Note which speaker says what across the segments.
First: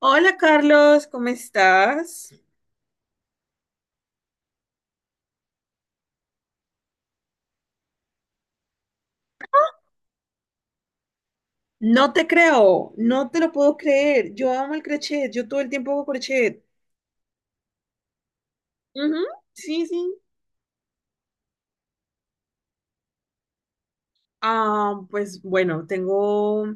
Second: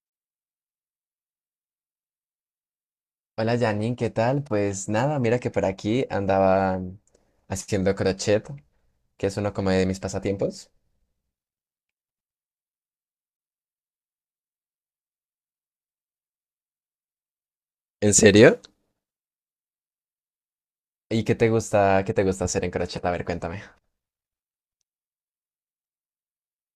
Speaker 1: Hola Carlos, ¿cómo estás?
Speaker 2: Hola Janine, ¿qué tal? Pues nada, mira que por aquí andaba haciendo crochet, que es uno como de mis pasatiempos.
Speaker 1: No te creo, no te lo puedo creer. Yo amo el crochet, yo todo el tiempo hago crochet.
Speaker 2: ¿En serio?
Speaker 1: Ujú. Sí, sí.
Speaker 2: ¿Y qué te gusta hacer en crochet? A ver, cuéntame.
Speaker 1: Ah, pues bueno, tengo,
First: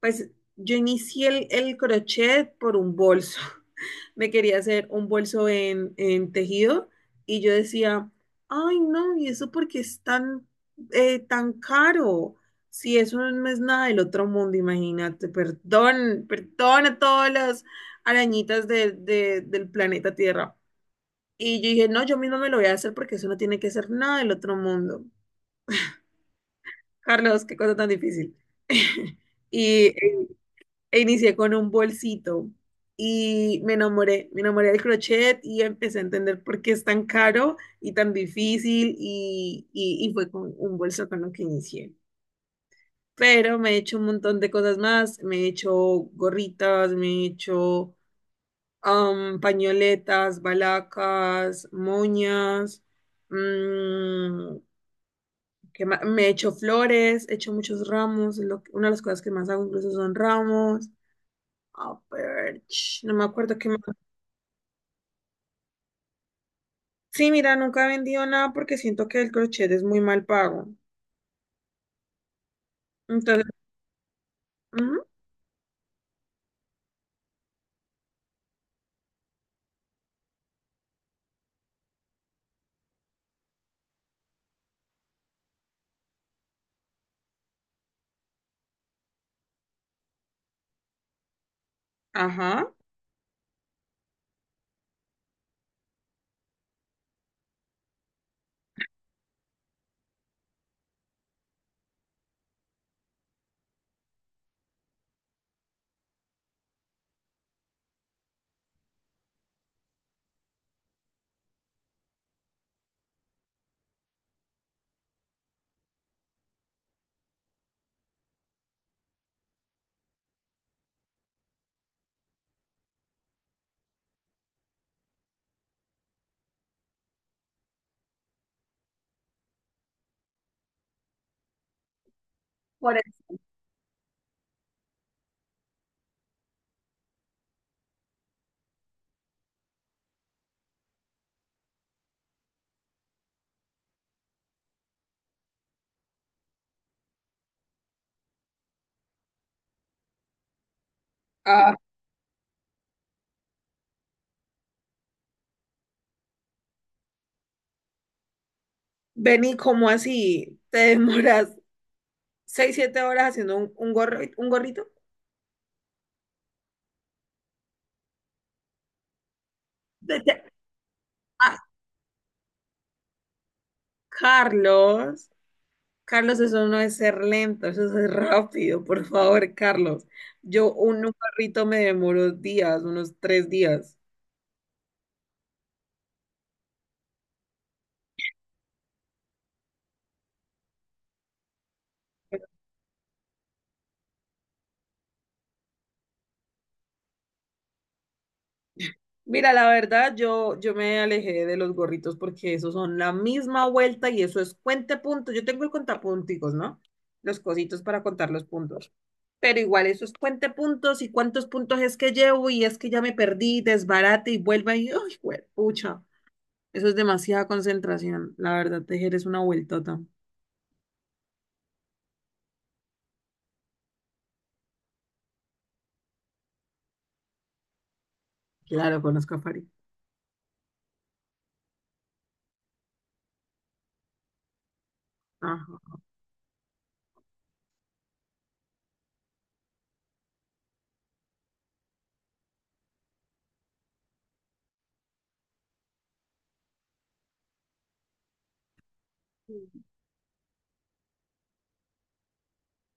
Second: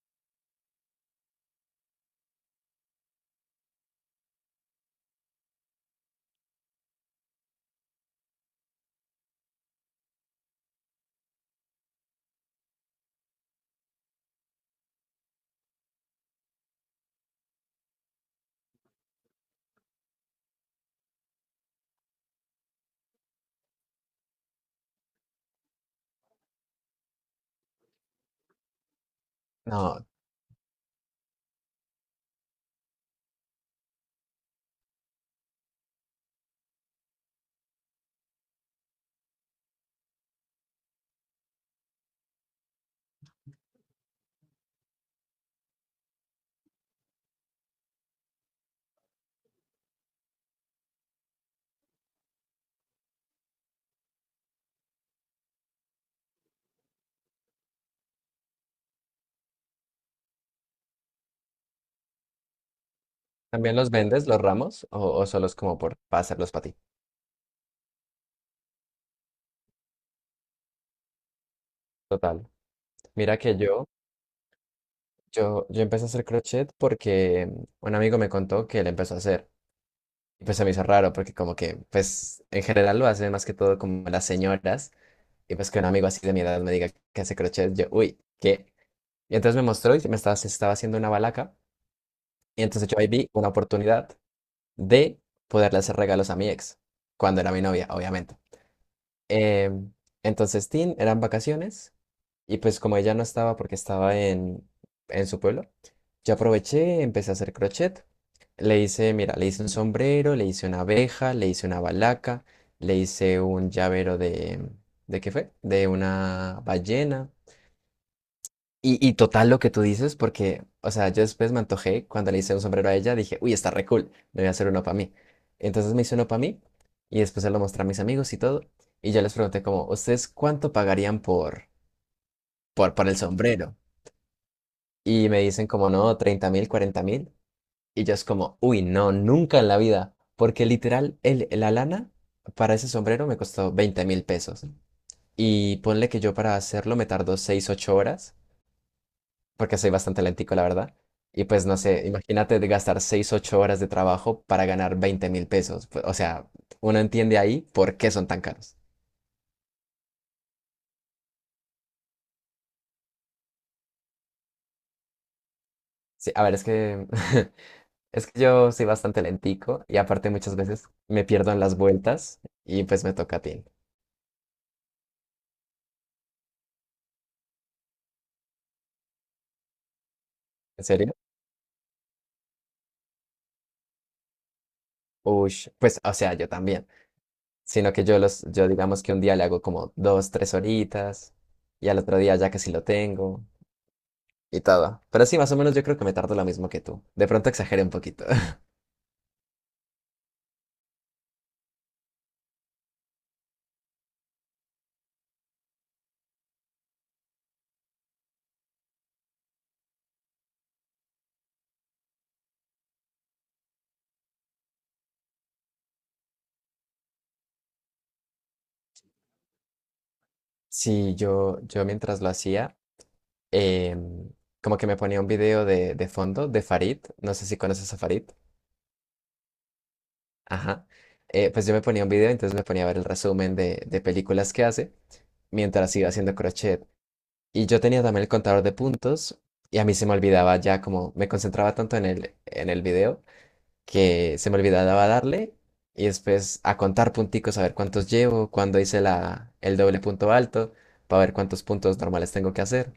Speaker 1: pues yo inicié el crochet por un bolso. Me quería hacer un bolso en tejido y yo decía, ay no, ¿y eso porque es tan, tan caro? Si eso no es nada del otro mundo, imagínate, perdón, perdón a todas las arañitas del planeta Tierra. Y yo dije, no, yo misma me lo voy a hacer porque eso no tiene que ser nada del otro mundo. Carlos, qué cosa tan difícil. Y
Speaker 2: No,
Speaker 1: e inicié con un bolsito y me enamoré del crochet y empecé a entender por qué es tan caro y tan difícil y fue con un bolso con lo que inicié. Pero me he hecho un montón de cosas más, me he hecho gorritas, me he hecho pañoletas, balacas, moñas. mm, que me echo flores, echo muchos ramos, una de las cosas que más hago incluso son ramos. Ah, pero, no me acuerdo qué
Speaker 2: ¿también
Speaker 1: más.
Speaker 2: los vendes, los ramos, o solo es como por para hacerlos para ti?
Speaker 1: Sí, mira, nunca he vendido nada porque siento que el crochet es muy mal pago.
Speaker 2: Total. Mira
Speaker 1: Entonces,
Speaker 2: que yo,
Speaker 1: ujú,
Speaker 2: yo, yo empecé a hacer crochet porque un amigo me contó que él empezó a hacer. Y pues se me hizo raro porque como que, pues en general lo hacen más que todo como las señoras. Y pues que un amigo así de mi edad me diga que hace crochet, yo, uy, ¿qué? Y entonces me mostró y se estaba haciendo una balaca. Y
Speaker 1: ajá.
Speaker 2: entonces yo ahí vi una oportunidad de poderle hacer regalos a mi ex, cuando era mi novia, obviamente. Em, entonces, Tin, eran vacaciones y pues como ella no estaba porque estaba en su pueblo, yo aproveché, empecé a hacer crochet. Le hice, mira, le hice un sombrero, le hice una abeja, le hice una balaca, le hice un llavero ¿de qué fue? De una ballena. Y total lo que tú dices, porque, o sea, yo después me antojé cuando le hice un sombrero a ella, dije, uy, está re cool, me voy a hacer uno para mí. Entonces me hice uno para mí y después se lo mostré a mis amigos y todo. Y yo les pregunté como, ¿ustedes cuánto pagarían por, por,
Speaker 1: Por
Speaker 2: por el
Speaker 1: eso.
Speaker 2: sombrero? Y me dicen como, no, 30,000, 40,000. Y yo es como, uy, no, nunca en la vida, porque literal, la lana para ese sombrero me costó 20,000 pesos. Y ponle que yo para hacerlo me tardó 6 u 8 horas. Porque soy bastante lentico, la verdad. Y pues
Speaker 1: Ah.
Speaker 2: no sé, imagínate de gastar 6 u 8 horas de trabajo para ganar 20,000 pesos. Pues, o sea, uno entiende ahí por qué son tan caros.
Speaker 1: Benny, ¿cómo así? ¿Te demoras seis, siete horas haciendo un gorro, un gorrito?
Speaker 2: Sí, a ver, es que, es que yo soy bastante lentico y aparte
Speaker 1: Vete
Speaker 2: muchas veces me pierdo
Speaker 1: a-
Speaker 2: en las vueltas y pues me toca a ti.
Speaker 1: Carlos. Carlos, eso no es ser lento, eso es rápido, por favor, Carlos. Yo
Speaker 2: ¿En
Speaker 1: un
Speaker 2: serio?
Speaker 1: carrito me demoro días, unos tres días.
Speaker 2: Ush, pues, o sea, yo también. Sino que yo digamos que un día le hago como 2, 3 horitas y al otro día ya casi lo tengo y todo. Pero sí, más o menos yo creo que me tardo lo mismo que tú. De pronto exageré un poquito.
Speaker 1: Mira, la verdad, yo me alejé de los gorritos porque esos son la misma vuelta y eso es cuente puntos. Yo tengo el contapunticos, ¿no? Los cositos para contar los puntos. Pero igual, eso es cuente puntos y cuántos puntos es que llevo y es que ya me perdí, desbarate y vuelva y, ¡ay, pucha! Eso es demasiada concentración. La verdad, tejer es una vueltota.
Speaker 2: Sí, yo mientras lo hacía, em, como que me ponía un video de fondo de Farid, no sé si conoces a Farid,
Speaker 1: Claro, conozco a París.
Speaker 2: ajá. Pues yo me ponía un video, entonces me ponía a ver el resumen de películas que hace
Speaker 1: Ajá.
Speaker 2: mientras iba haciendo crochet. Y yo tenía también el contador de puntos y a mí se me olvidaba ya como me concentraba tanto en el video que se me olvidaba darle y después a contar punticos, a ver cuántos llevo, cuándo hice el doble punto alto, para ver cuántos puntos normales tengo que hacer.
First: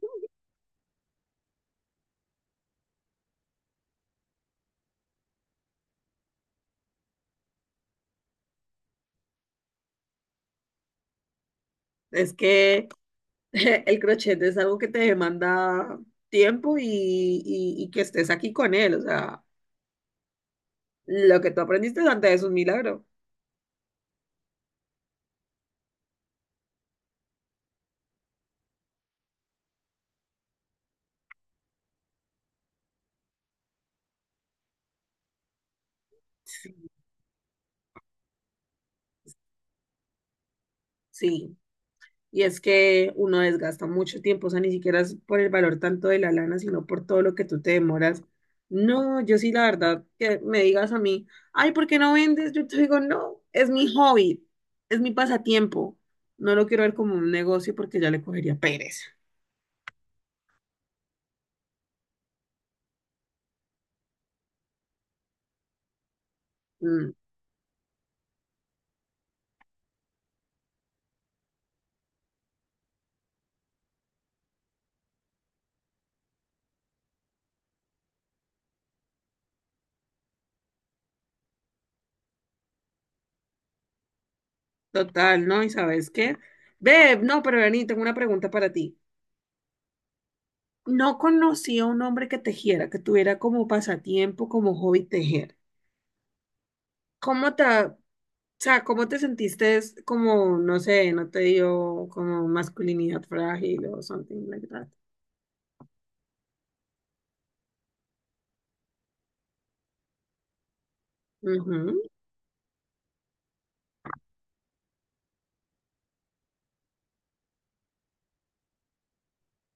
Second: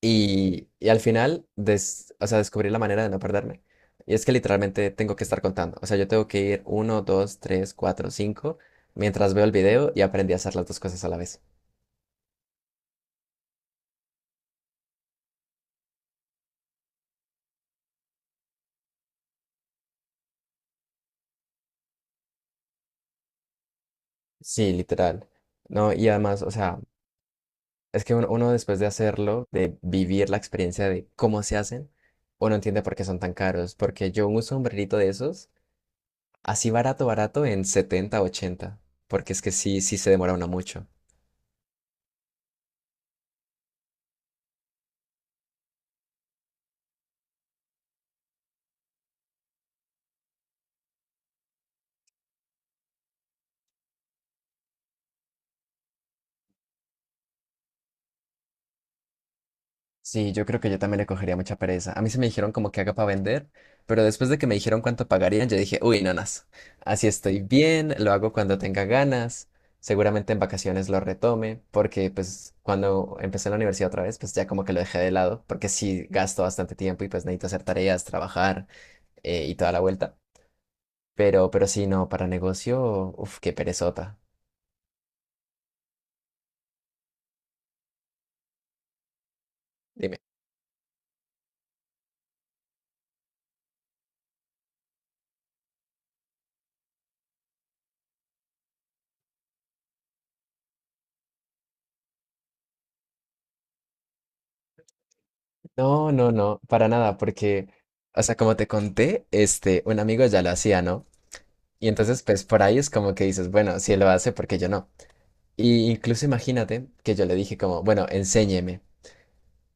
Speaker 2: Y al final, o sea, descubrí la manera de no perderme. Y es que literalmente tengo que estar contando. O sea, yo tengo que ir uno, dos, tres, cuatro, cinco, mientras veo el video y aprendí a hacer las dos cosas a la vez.
Speaker 1: Es que el crochet es algo que te demanda tiempo y que estés aquí con él. O sea, lo que tú aprendiste antes es un milagro.
Speaker 2: Sí, literal. No, y además, o sea, es que uno después de hacerlo, de vivir la experiencia de cómo se hacen, uno entiende por qué son tan caros. Porque yo un sombrerito de esos, así
Speaker 1: Sí.
Speaker 2: barato, barato, en 70 u 80. Porque es que sí, sí se demora uno mucho.
Speaker 1: Sí. Y es que uno desgasta mucho tiempo, o sea, ni siquiera es por el valor tanto de la lana, sino por todo lo que tú te demoras. No, yo sí, la verdad, que me digas a mí, ay, ¿por qué no vendes? Yo te digo, no, es mi hobby, es mi pasatiempo. No lo quiero ver como un negocio porque ya le cogería pereza.
Speaker 2: Sí, yo creo que yo también le cogería mucha pereza. A mí se me dijeron como que haga para vender, pero después de que me dijeron cuánto pagarían, yo dije, uy, nanas, así
Speaker 1: Mm.
Speaker 2: estoy bien, lo hago cuando tenga ganas, seguramente en vacaciones lo retome, porque pues cuando empecé en la universidad otra vez, pues ya como que lo dejé de lado, porque sí gasto bastante tiempo y pues necesito hacer tareas, trabajar, y toda la vuelta. Pero sí, no, para negocio, uff qué perezota.
Speaker 1: Total, ¿no? ¿Y sabes qué? Beb, no, pero vení, tengo una pregunta para ti.
Speaker 2: Dime.
Speaker 1: No conocía a un hombre que tejiera, que tuviera como pasatiempo, como hobby tejer. ¿Cómo te, o sea, cómo te sentiste es como, no sé, no te dio como masculinidad frágil o something like that?
Speaker 2: No, no, no, para nada, porque, o sea, como te conté, este, un amigo ya lo hacía, ¿no? Y
Speaker 1: Ujú.
Speaker 2: entonces, pues por ahí es como que dices, bueno, si él lo hace, ¿por qué yo no? Y incluso imagínate que yo le dije como, bueno, enséñeme.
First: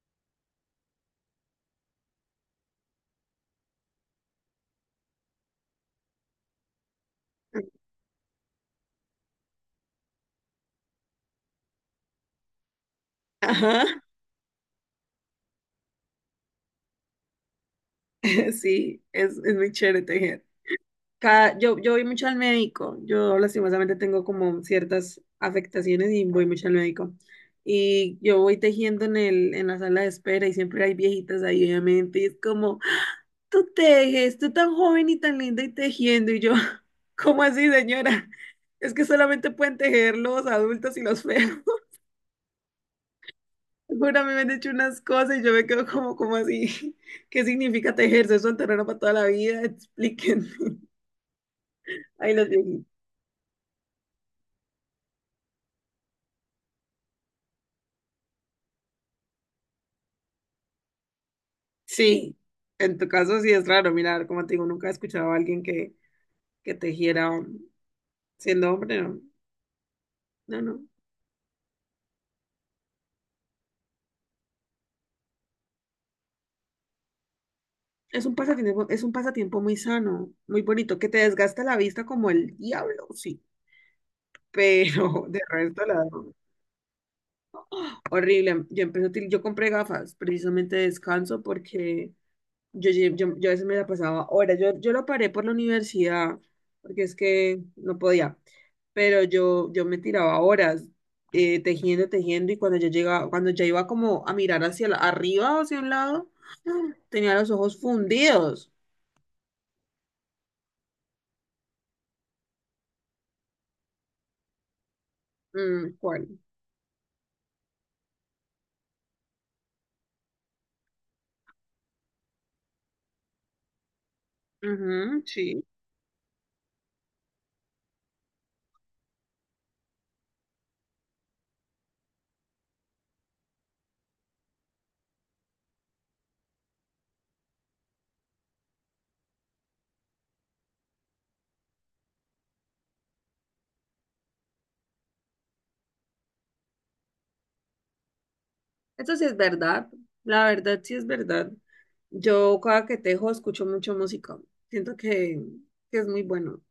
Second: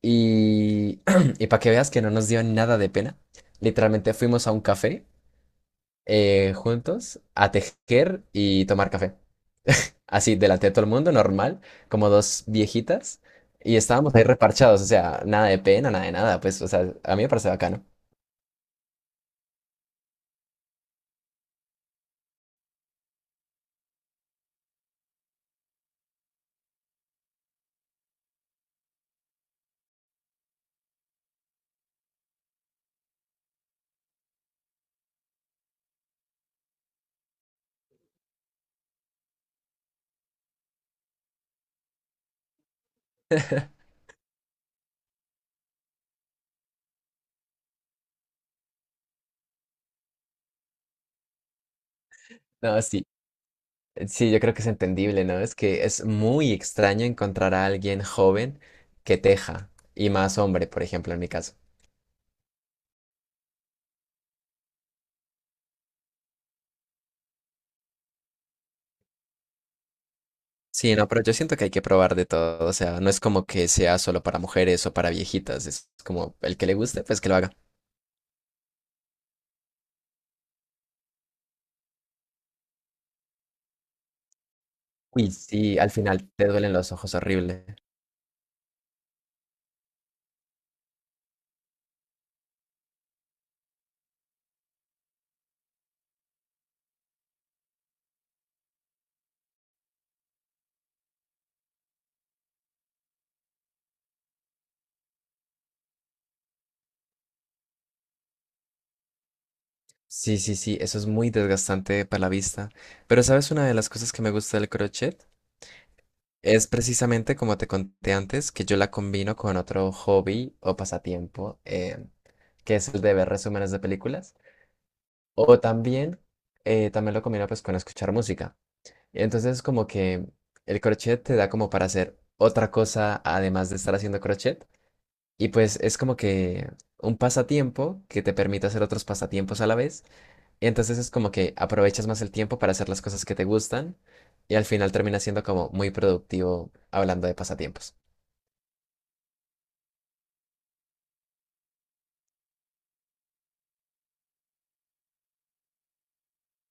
Speaker 2: Y, y para que veas que no nos dio nada de pena, literalmente fuimos a un café, juntos a tejer y tomar café. Así, delante de todo el mundo, normal, como dos viejitas. Y
Speaker 1: Ajá.
Speaker 2: estábamos ahí reparchados, o sea, nada de pena, nada de nada, pues, o sea, a mí me parece bacano.
Speaker 1: Sí, es muy chévere tejer. Cada, yo voy mucho al médico, yo lastimosamente tengo como ciertas afectaciones y voy mucho al médico. Y yo voy tejiendo en la sala de espera y siempre hay viejitas ahí, obviamente, y es como, tú tejes, tú tan joven y tan linda y tejiendo, y yo, ¿cómo así, señora? Es que solamente pueden tejer los adultos y los feos. Jura, me han hecho unas cosas y yo me quedo como, como así, ¿qué significa tejer? ¿Eso es un terreno para toda la vida? Explíquenme. Ay, los
Speaker 2: No,
Speaker 1: viejitos.
Speaker 2: sí, sí, yo creo que es entendible, ¿no? Es que es muy extraño encontrar a alguien joven que teja, y más hombre, por ejemplo, en mi caso.
Speaker 1: Sí, en tu caso sí es raro, mirar, como te digo, nunca he escuchado a alguien que tejiera siendo hombre, no, no, no.
Speaker 2: Sí, no, pero yo siento que hay que probar de todo, o sea, no es como que sea solo para mujeres o para viejitas, es como el que le guste, pues que lo haga.
Speaker 1: Es un pasatiempo muy sano, muy bonito, que te desgasta la vista como el diablo, sí, pero
Speaker 2: Uy,
Speaker 1: de
Speaker 2: sí,
Speaker 1: resto
Speaker 2: al
Speaker 1: la
Speaker 2: final te duelen los ojos horrible.
Speaker 1: horrible. Yo empecé yo compré gafas precisamente de descanso porque yo a veces me la pasaba horas. Yo lo paré por la universidad, porque es que no podía. Pero yo me tiraba horas tejiendo, tejiendo, y cuando yo llegaba, cuando ya iba como a mirar arriba o hacia un lado, tenía los ojos fundidos.
Speaker 2: Sí, sí, sí, eso es muy desgastante para la vista. Pero ¿sabes una de las cosas que me gusta del crochet?
Speaker 1: Mm, ¿cuál?
Speaker 2: Es precisamente como te conté antes que yo la combino con otro hobby o pasatiempo, que es el de ver resúmenes de películas.
Speaker 1: Ujú,
Speaker 2: O
Speaker 1: sí.
Speaker 2: también, también lo combino pues con escuchar música. Entonces como que el crochet te da como para hacer otra cosa además de estar haciendo crochet. Y pues es como que un pasatiempo que te permite hacer otros pasatiempos a la vez. Y Entonces es como que aprovechas más el tiempo para hacer las cosas que te gustan y al final termina siendo como muy productivo hablando de pasatiempos.
Speaker 1: Eso sí es verdad. La verdad sí es verdad. Yo cada que tejo escucho mucho música. Siento que es muy bueno.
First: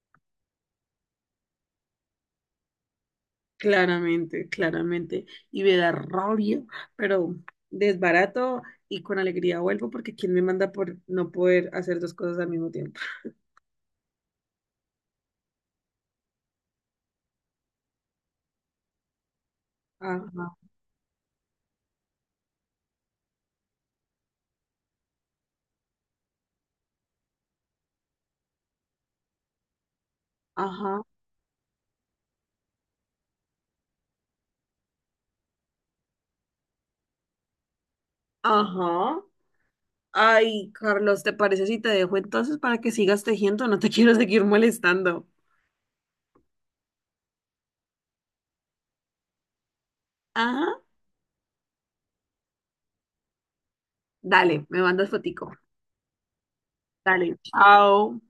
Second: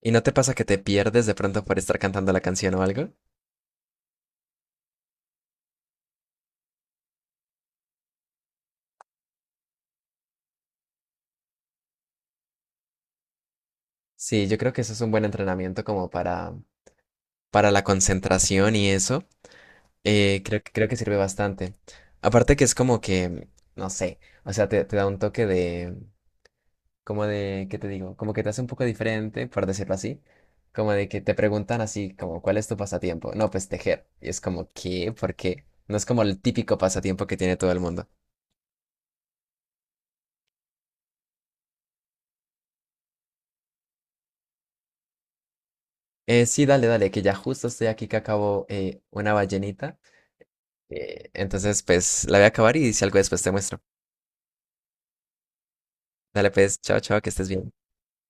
Speaker 2: ¿Y no te pasa que te pierdes de pronto por estar cantando la canción o algo?
Speaker 1: Claramente, claramente. Y me da rabia, pero desbarato y con alegría vuelvo porque ¿quién me manda por no poder hacer dos cosas al mismo tiempo?
Speaker 2: Sí, yo creo que eso es un buen entrenamiento como para la concentración y eso. eh,
Speaker 1: Ajá,
Speaker 2: creo, que- creo que sirve bastante. Aparte que es como que, no sé, o sea, te da un toque de, como de, ¿qué te digo? Como que te hace un poco diferente, por decirlo así. Como
Speaker 1: ajá,
Speaker 2: de que te preguntan así, como, ¿cuál es tu pasatiempo? No, pues tejer. Y es como, ¿qué? ¿Por qué? No es como el típico pasatiempo que tiene todo el mundo.
Speaker 1: ajá. Ay, Carlos, ¿te parece si te dejo entonces para que sigas tejiendo? No te quiero seguir molestando.
Speaker 2: Sí, dale, dale, que ya justo estoy aquí que acabo, una ballenita.
Speaker 1: Ajá.
Speaker 2: Entonces, pues la voy a acabar y si algo después te muestro.
Speaker 1: Dale, me mandas fotico.
Speaker 2: Dale, pues, chao, chao, que
Speaker 1: Dale,
Speaker 2: estés bien.
Speaker 1: chao.